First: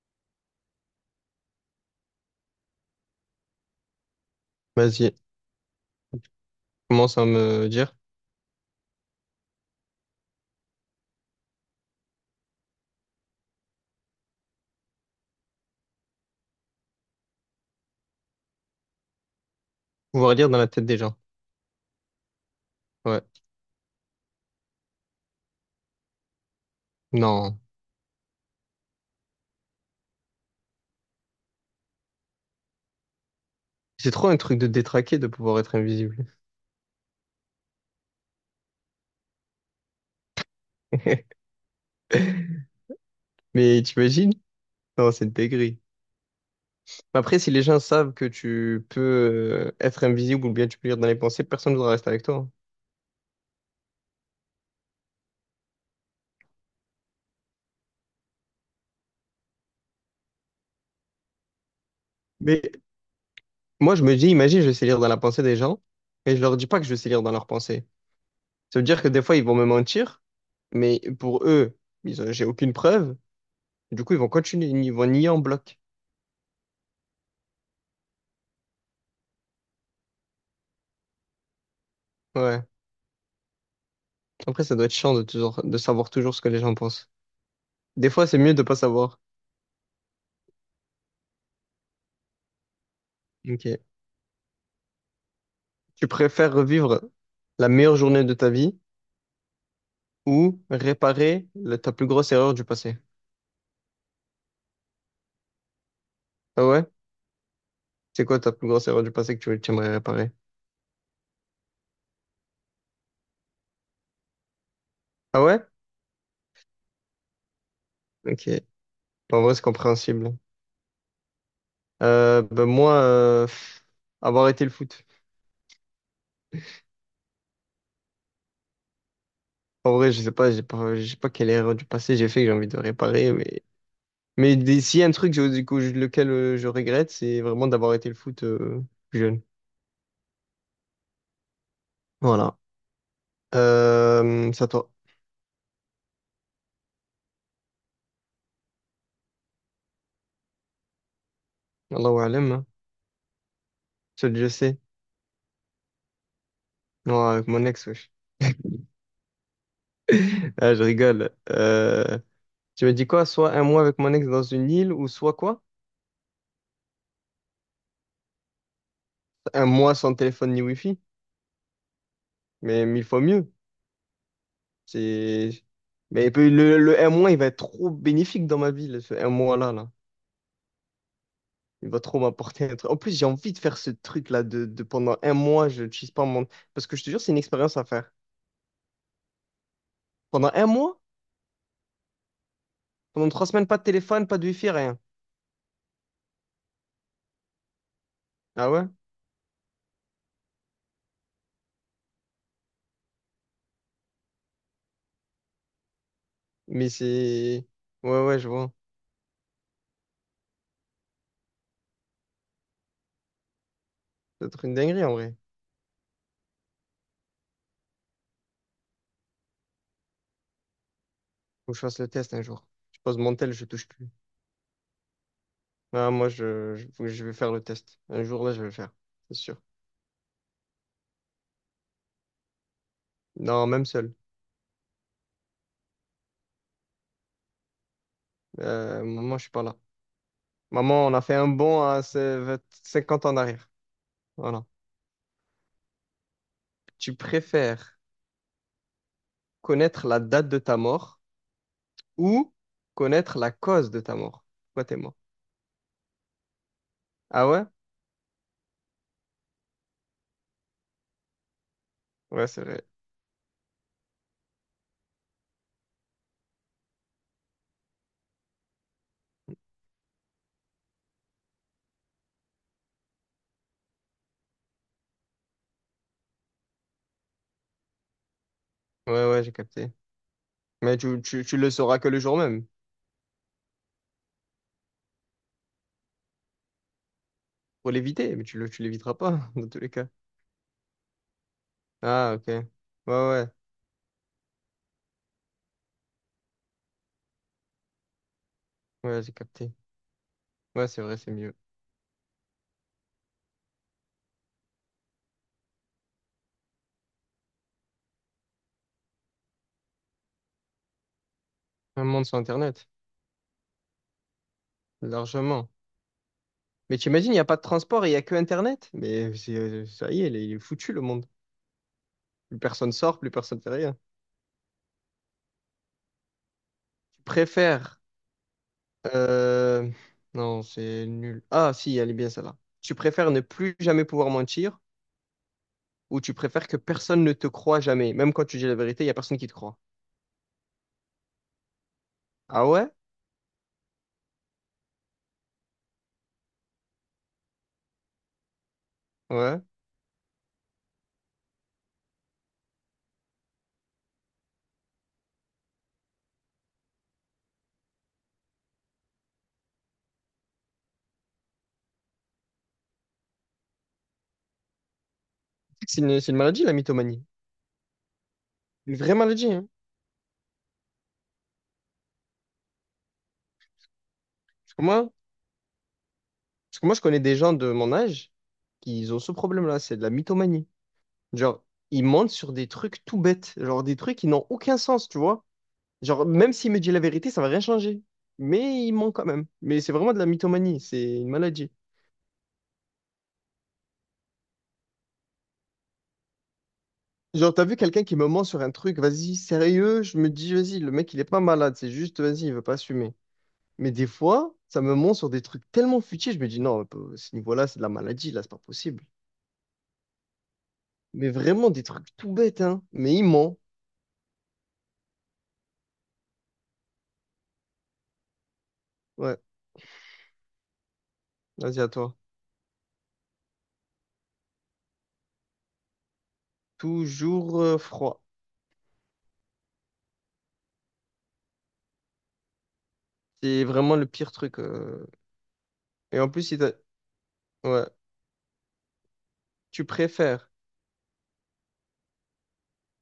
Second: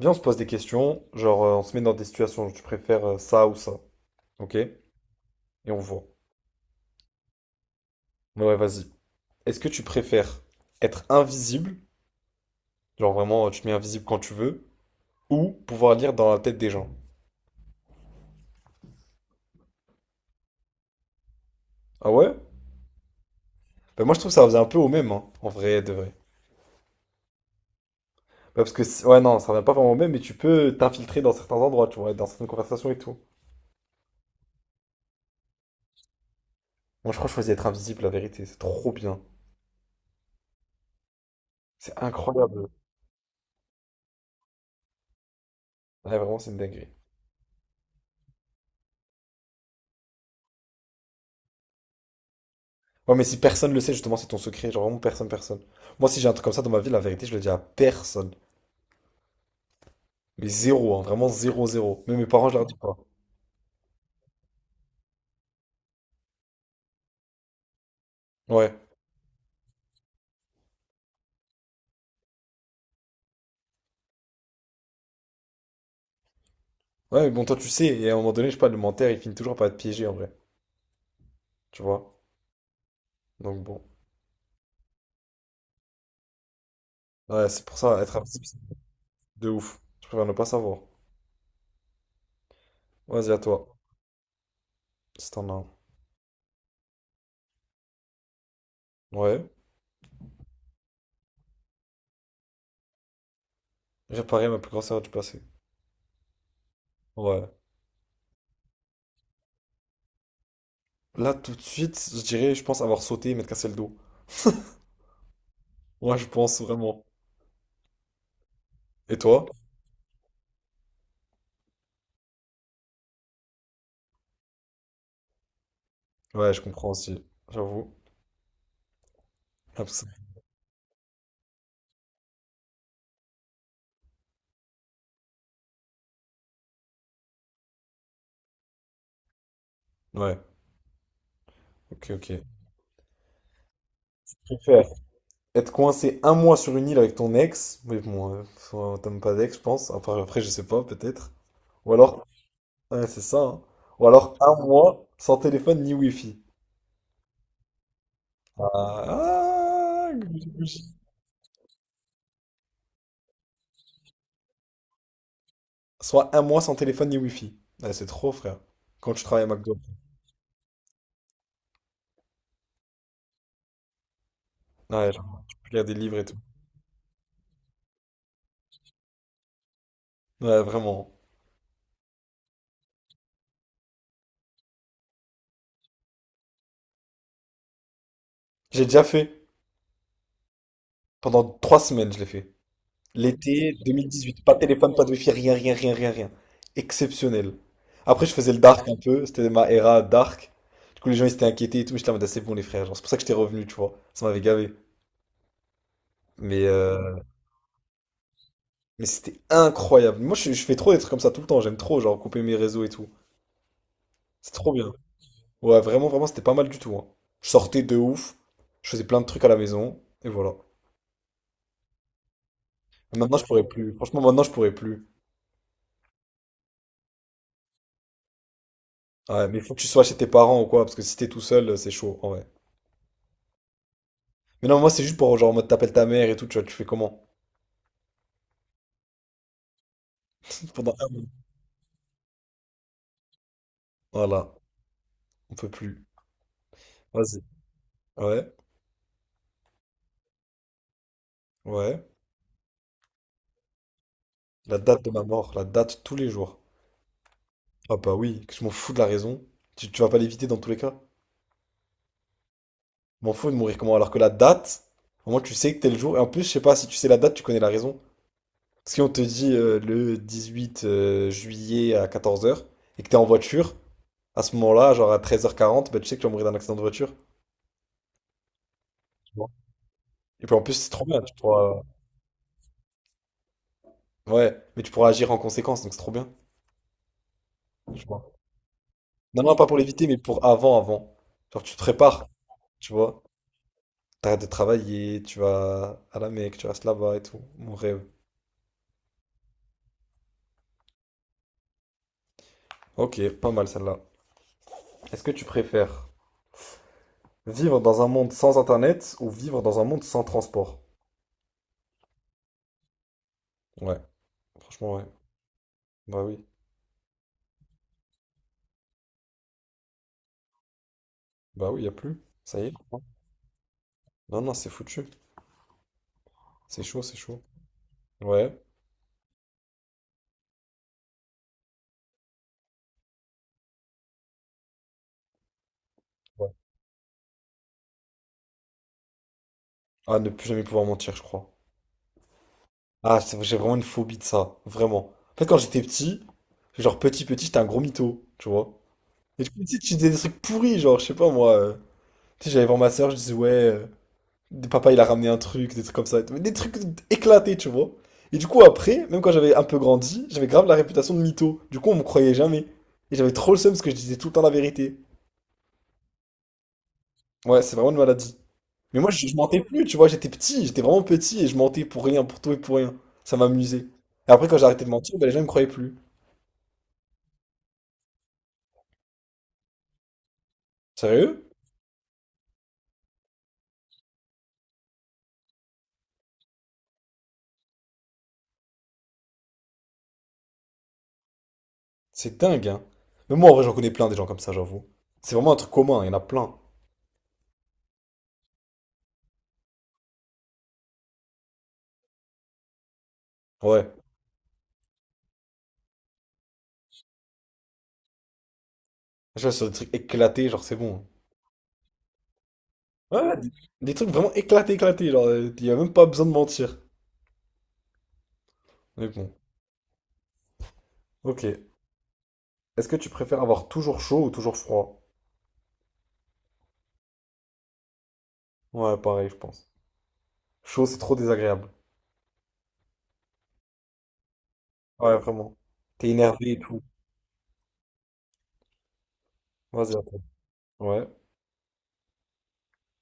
Viens, on se pose des questions, genre on se met dans des situations, où tu préfères ça ou ça, ok? Et Vas-y, on voit. commence à me dire. Mais ouais, vas-y. Est-ce que tu préfères être invisible, genre vraiment tu te mets invisible quand tu veux, ou pouvoir lire dans la tête des gens? Pouvoir lire dans la tête des gens. Ah ouais? Ouais. Bah moi je trouve que ça revient un peu au même, hein, en vrai, de vrai. Non. Bah, parce que, ouais, non, ça revient pas vraiment au même, mais tu peux t'infiltrer dans certains endroits, tu vois, dans certaines conversations et tout. C'est trop un truc de détraqué de pouvoir être invisible. Moi je crois que je choisis être invisible, la vérité, c'est trop bien. C'est incroyable. Mais t'imagines? Non, c'est une dinguerie. Ouais, vraiment, c'est une dinguerie. Mais après, si les gens savent que tu peux être invisible ou bien tu peux lire dans les pensées, personne ne voudra rester avec toi, hein. Ouais, mais si personne le sait, justement, c'est ton secret. Genre vraiment personne, personne. Moi, si j'ai un truc comme ça dans ma vie, la vérité, je le dis à personne. Mais zéro, hein, vraiment zéro, zéro. Mais mes parents, je leur Mais dis pas. moi, je me dis, imagine, je sais lire dans la pensée des gens et je leur dis pas que je sais lire dans leurs pensées. Ouais. Ça veut dire que des fois, ils vont me mentir, mais pour eux, j'ai aucune preuve. Du coup, ils vont continuer, ils vont nier en bloc. Ouais, mais bon, toi, tu sais. Et à un moment donné, je sais pas, le menteur, il finit toujours par être piégé, en vrai. Tu vois? Ouais. Donc bon. Après, ça doit être chiant de savoir toujours ce que les gens pensent. Ouais, c'est pour ça, Des être fois, c'est invisible, mieux c'est de pas savoir. de ouf. Je préfère ne pas savoir. Vas-y, à toi. Ok. Si t'en as Tu préfères revivre la meilleure journée de ta vie un. Ouais. ou réparer ta plus grosse erreur du passé? Réparer ma plus grosse erreur du passé. Ah ouais? Ouais. C'est quoi ta plus grosse erreur du passé que tu aimerais réparer? Là, tout de suite, je dirais, je pense avoir sauté et m'être cassé le dos. Ah ouais? Ouais, je pense vraiment. Ok. Et En toi? vrai, c'est compréhensible. Ben moi, avoir arrêté le foot. Ouais, je comprends aussi. J'avoue. Ah, En vrai, je sais pas, j'ai pas, je sais pas quelle erreur du passé j'ai fait que j'ai envie de réparer, mais s'il y a un truc du coup, lequel je regrette, c'est vraiment d'avoir arrêté le foot plus jeune. ouais. Ok, ok. Voilà. Je C'est à préfère toi. être coincé un mois sur une île avec ton ex, mais bon, t'aimes pas d'ex, je pense. Après, je sais pas, peut-être. Ou Allahu alors, alam. ouais, c'est ça, hein. Ou Celui alors que je un sais. mois sans téléphone ni wifi. Non, avec mon ex, wesh. Ah, ah, gougi, Ah, gougi. je rigole. Tu m'as dit quoi? Soit un mois avec mon ex dans une île, ou soit quoi? Soit un mois sans téléphone ni wifi. Ouais, c'est trop, frère. Quand tu travailles à Un McDo. mois sans téléphone ni wifi. Mais mille fois mieux. Ouais, genre, tu C'est. peux lire des livres et Mais tout. Le un mois, il va être trop bénéfique dans ma vie, là, ce un mois-là, là. Ouais, vraiment. Il va trop m'apporter un truc. En plus, j'ai envie de faire ce truc-là de pendant un mois, je ne pas mon. Parce que je te jure, c'est une expérience à faire. J'ai déjà fait. Pendant un mois, Pendant 3 semaines, je l'ai fait. pendant trois semaines, L'été pas de téléphone, pas 2018, de pas de wifi, téléphone, rien. pas de wifi, rien, rien, rien, rien, rien. Exceptionnel. Après, je faisais le Ah ouais? dark un peu, c'était ma era dark. Du coup, les gens ils s'étaient inquiétés et tout, mais j'étais en mode, ah, c'est bon, les frères, genre, c'est pour ça que j'étais revenu, tu vois. Ça m'avait gavé. Mais, Mais euh, c'est. Ouais, ouais, je vois. mais c'était incroyable. Moi, je fais trop des trucs comme ça tout le temps, j'aime trop, genre, couper mes réseaux et tout. Ça doit C'est être trop une bien. dinguerie en vrai. Ouais, vraiment, vraiment, c'était pas mal du tout, hein. Je sortais de ouf, je faisais plein de trucs à la maison, et voilà. Faut que je fasse le test un jour. Je pose Mais mon maintenant, je tel, je pourrais touche plus. plus. Franchement, maintenant, je pourrais plus. Ah, moi, faut que je vais faire le test. Un jour, là, je vais le faire. C'est Ouais, sûr. mais il faut que tu sois chez tes parents ou quoi, parce que si t'es tout seul, c'est chaud, en vrai. Non, même seul. Mais non, moi, c'est juste pour genre, en mode t'appelles ta mère et tout, tu vois, tu fais comment? Maman, je suis pas là. Pendant Maman, un on a mois. fait un bond à 20 50 ans en arrière. Voilà, Voilà. on peut plus. Tu Vas-y. préfères Ouais, connaître la date de ta mort ouais. ou connaître la cause de ta mort? La Pourquoi t'es date de mort? ma mort, la date tous les jours. Ah ouais? Ah bah oui, que je m'en fous de la raison. Tu vas pas l'éviter dans tous les cas. Ouais, c'est vrai. Je m'en fous de mourir comment? Alors que la date, au moins tu sais que t'es le jour. Et en plus, je sais pas, si tu sais la date, tu connais la raison. Si on te dit le 18 juillet à 14h et que t'es en voiture, à ce moment-là, genre à 13h40, bah, tu sais que tu vas mourir d'un accident de voiture. Ouais, Tu ouais, vois. j'ai capté. Et puis en plus, c'est Mais trop bien, tu, tu tu, tu le pourras... sauras que le jour même. Ouais, mais tu pourras agir en conséquence, donc c'est trop bien. Pour Je vois. l'éviter, mais tu l'éviteras Non, pas, non, pas dans pour tous les l'éviter, cas. mais pour avant, avant. Genre, tu te prépares, Ah, ok. Ouais, tu vois. ouais, T'arrêtes de travailler, tu vas à la Mecque, tu restes là-bas et tout. Mon rêve. ouais, j'ai capté. Ouais, c'est vrai, c'est mieux. Ok, pas mal celle-là. Est-ce que tu préfères vivre dans un monde sans internet ou vivre dans un monde sans transport? Un monde sans Internet, Ouais, franchement, ouais. largement. Bah oui. Mais t'imagines, il n'y a pas de transport et il n'y a que Internet. Ça y est, il est foutu le monde. Bah oui, y a plus. Plus Ça y est, je personne crois. sort, plus personne fait rien. Non, non, c'est foutu. C'est chaud, c'est Tu chaud. préfères. Ouais. euh, Non, c'est nul. Ah, si, elle est bien celle-là. Tu préfères ne plus jamais pouvoir mentir ou tu Ouais. préfères que personne ne te croit jamais. Même quand tu dis la vérité, il n'y a personne qui te croit. Ah, ne plus jamais pouvoir mentir, je crois. Ah ouais? Ah, j'ai vraiment une phobie de ça. Vraiment. En fait, quand j'étais petit, genre petit, petit, j'étais un gros mytho, tu vois. Et du coup, Ouais. tu sais, tu disais des trucs pourris, genre, je sais pas moi, tu sais, j'allais voir ma soeur, je disais, ouais, papa il a ramené un truc, des trucs comme ça. Mais des trucs éclatés, tu vois. Et du coup, après, même quand j'avais un peu grandi, j'avais grave la réputation de mytho. Du coup, on me croyait jamais. Et j'avais trop le seum parce que je disais tout le temps la vérité. C'est une maladie, la mythomanie. Ouais, c'est vraiment une maladie. Une Mais moi, vraie je maladie, mentais hein. plus, tu vois, j'étais petit, j'étais vraiment petit et je mentais pour rien, pour tout et pour rien. Ça m'amusait. Et après, quand j'ai Parce que arrêté de moi, mentir, ben, les gens me croyaient plus. Parce que moi, je connais des gens de mon âge qui ont ce problème-là, c'est de la mythomanie. Sérieux? Genre, ils mentent sur des trucs tout bêtes, genre des trucs qui n'ont aucun sens, tu vois. Genre, même s'il me dit la vérité, ça va rien changer. Mais il ment quand même. Mais c'est vraiment de la mythomanie, c'est une maladie. C'est dingue, hein. Mais moi, en vrai, j'en connais plein des gens comme ça, j'avoue. C'est vraiment un truc commun, il y en a plein. Genre, t'as vu quelqu'un qui me ment sur un truc, vas-y, sérieux, je me dis, vas-y, le mec, il est pas malade, c'est juste, vas-y, il veut pas assumer. Ouais. Mais des fois, ça me ment sur des trucs tellement futiles, je me dis, non, à ce niveau-là, c'est de la maladie, là, c'est pas possible. Je vois sur des trucs éclatés, genre c'est bon, Mais vraiment des trucs tout bêtes, hein. Mais hein. il Ouais, ouais, des, ment. des trucs vraiment éclatés, éclatés, genre y a même pas besoin de mentir. Mais bon, Ouais, ok. vas-y, à toi. Est-ce que tu préfères avoir toujours chaud ou toujours froid? Toujours froid. Ouais, pareil, je pense. Chaud, c'est trop désagréable. C'est vraiment le pire truc. Ouais, vraiment. T'es Et en plus, énervé et si t'as- tout. ouais. Tu Vas-y, attends. préfères. Ouais,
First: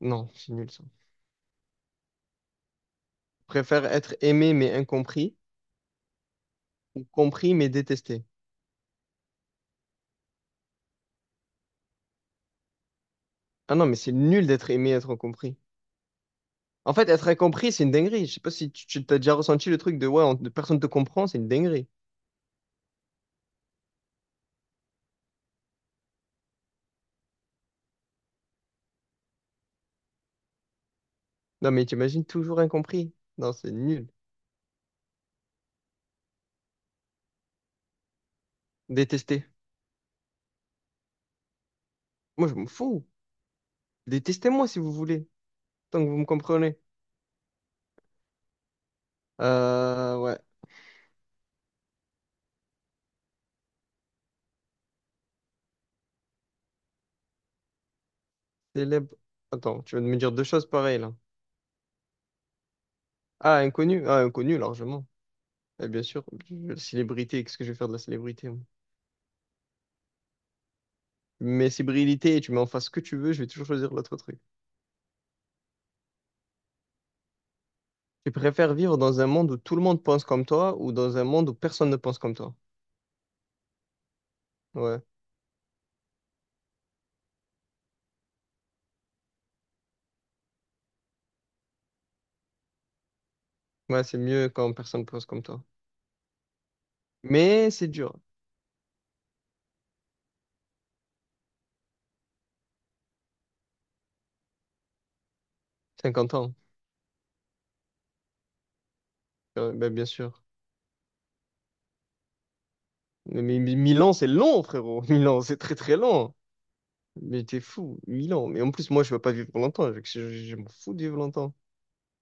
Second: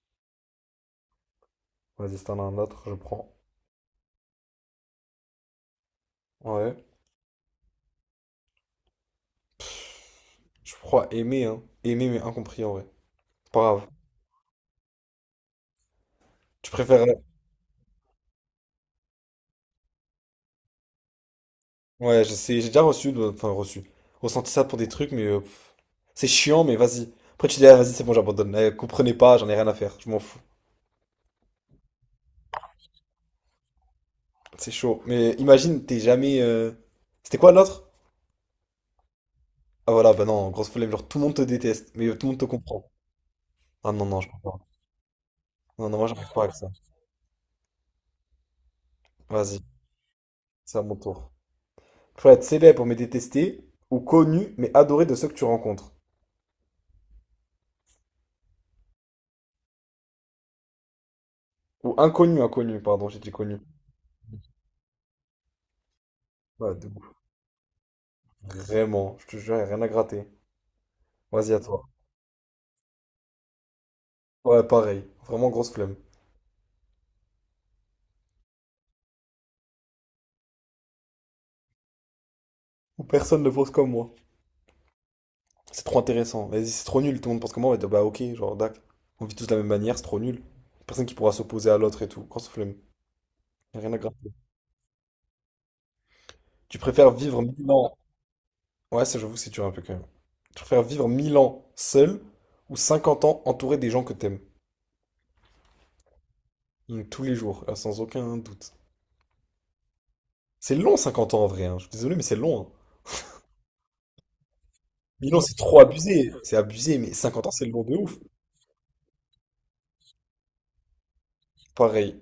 Non, c'est nul ça. Tu vas-y, si t'en as un autre, je prends. préfères être aimé mais incompris Ouais. ou compris mais détesté. Je crois aimer, hein. Aimer, mais incompris, en vrai. C'est pas Ah non, grave. mais c'est nul d'être aimé et être incompris. Tu En préfères... fait, être incompris, c'est une dinguerie. Je sais pas si t'as déjà ressenti le truc de ouais, personne te comprend, c'est une dinguerie. Ouais, je sais, j'ai déjà reçu, enfin, reçu. Ressenti ça pour des trucs, mais pff. C'est chiant, mais vas-y. Après, tu dis, ah, vas-y, c'est bon, j'abandonne. Eh, comprenez pas, j'en ai rien à faire. Je m'en fous. Non, mais t'imagines toujours incompris. Non, c'est nul. C'est chaud. Mais imagine, t'es jamais. C'était quoi l'autre? Détesté. Ah voilà, bah non, grosse flemme. Genre, tout le monde te déteste, mais tout le monde te Moi, je m'en comprend. fous. Ah non, non, je peux pas. Détestez-moi si vous voulez, Non, non, tant moi, que vous me j'arrive pas avec ça. comprenez. Vas-y, Ouais. c'est à mon tour. Faut être célèbre mais détesté, ou connu mais adoré de ceux que tu rencontres. Célèbre. Attends, tu vas me dire deux choses pareilles là. Ou inconnu, inconnu, pardon, j'ai dit connu. Ah, inconnu. Ah, inconnu, largement. Eh bien sûr, Ouais, de ouf. célébrité, qu'est-ce que je vais faire de la célébrité? Moi. Vraiment, je te jure, y a rien à gratter. Vas-y, à Mais toi. célébrité, tu mets en face ce que tu veux, je vais toujours choisir l'autre truc. Ouais, pareil. Vraiment grosse flemme. Tu préfères vivre dans un monde où tout le monde pense comme toi ou dans un monde où personne ne pense comme toi. Ou personne ne pense comme moi. Ouais, C'est trop intéressant. Vas-y, c'est trop nul. Tout le monde pense comme moi. Ouais, bah ok, genre, dac. On vit tous de la même manière, c'est trop nul. Personne qui pourra s'opposer à l'autre et tout. Grosse flemme. Y a rien à ouais, c'est gratter. mieux quand personne ne pense comme toi. Tu préfères vivre 1000 Mais c'est ans. dur. Ouais, ça, j'avoue, c'est dur un peu quand même. Tu préfères vivre 1000 ans seul ou 50 ans entouré des gens que t'aimes. 50 ans. Mm, tous les jours, sans aucun doute. Ben, bien sûr. C'est long 50 ans en vrai, hein. Je suis désolé, mais c'est long, hein. Mais 1000 ans, c'est long, frérot. Mille 1000 ans, ans, c'est c'est très trop très abusé. long. C'est abusé, mais Mais 50 ans, t'es c'est long de fou, ouf. 1000 ans. Mais en plus, moi, je veux pas vivre longtemps. Je m'en fous de vivre longtemps. Pareil.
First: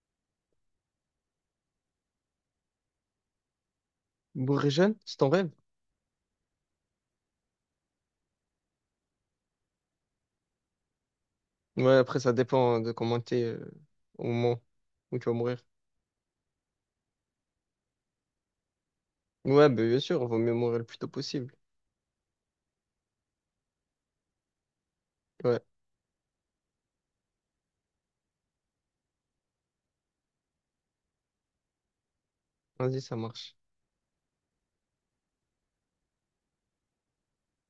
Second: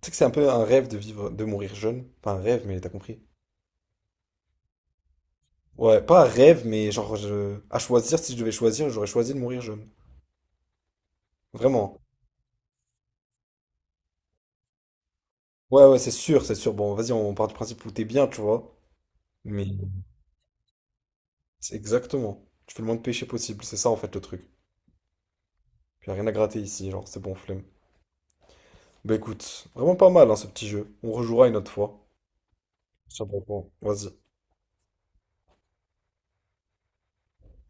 Tu sais que c'est un peu un rêve de vivre, de mourir jeune. Pas un rêve, mais t'as compris. Mourir jeune, c'est ton rêve? Ouais, pas un rêve, mais genre, à choisir, si je devais choisir, j'aurais choisi de mourir jeune. Ouais, Vraiment. après, ça dépend de comment t'es au moment où tu vas mourir. Ouais, ouais, c'est sûr, c'est sûr. Bon, vas-y, on part du principe où t'es bien, tu vois. Mais Ouais, bah, bien sûr, on vaut mieux mourir le plus tôt possible. c'est exactement. Tu fais le moins de péché possible, c'est ça en fait le truc. Ouais, Puis y a rien à gratter ici, genre, c'est bon, flemme. Bah écoute, vraiment pas mal hein, ce petit jeu. On rejouera une autre fois. vas-y, Je ça sais pas marche. quoi. Vas-y.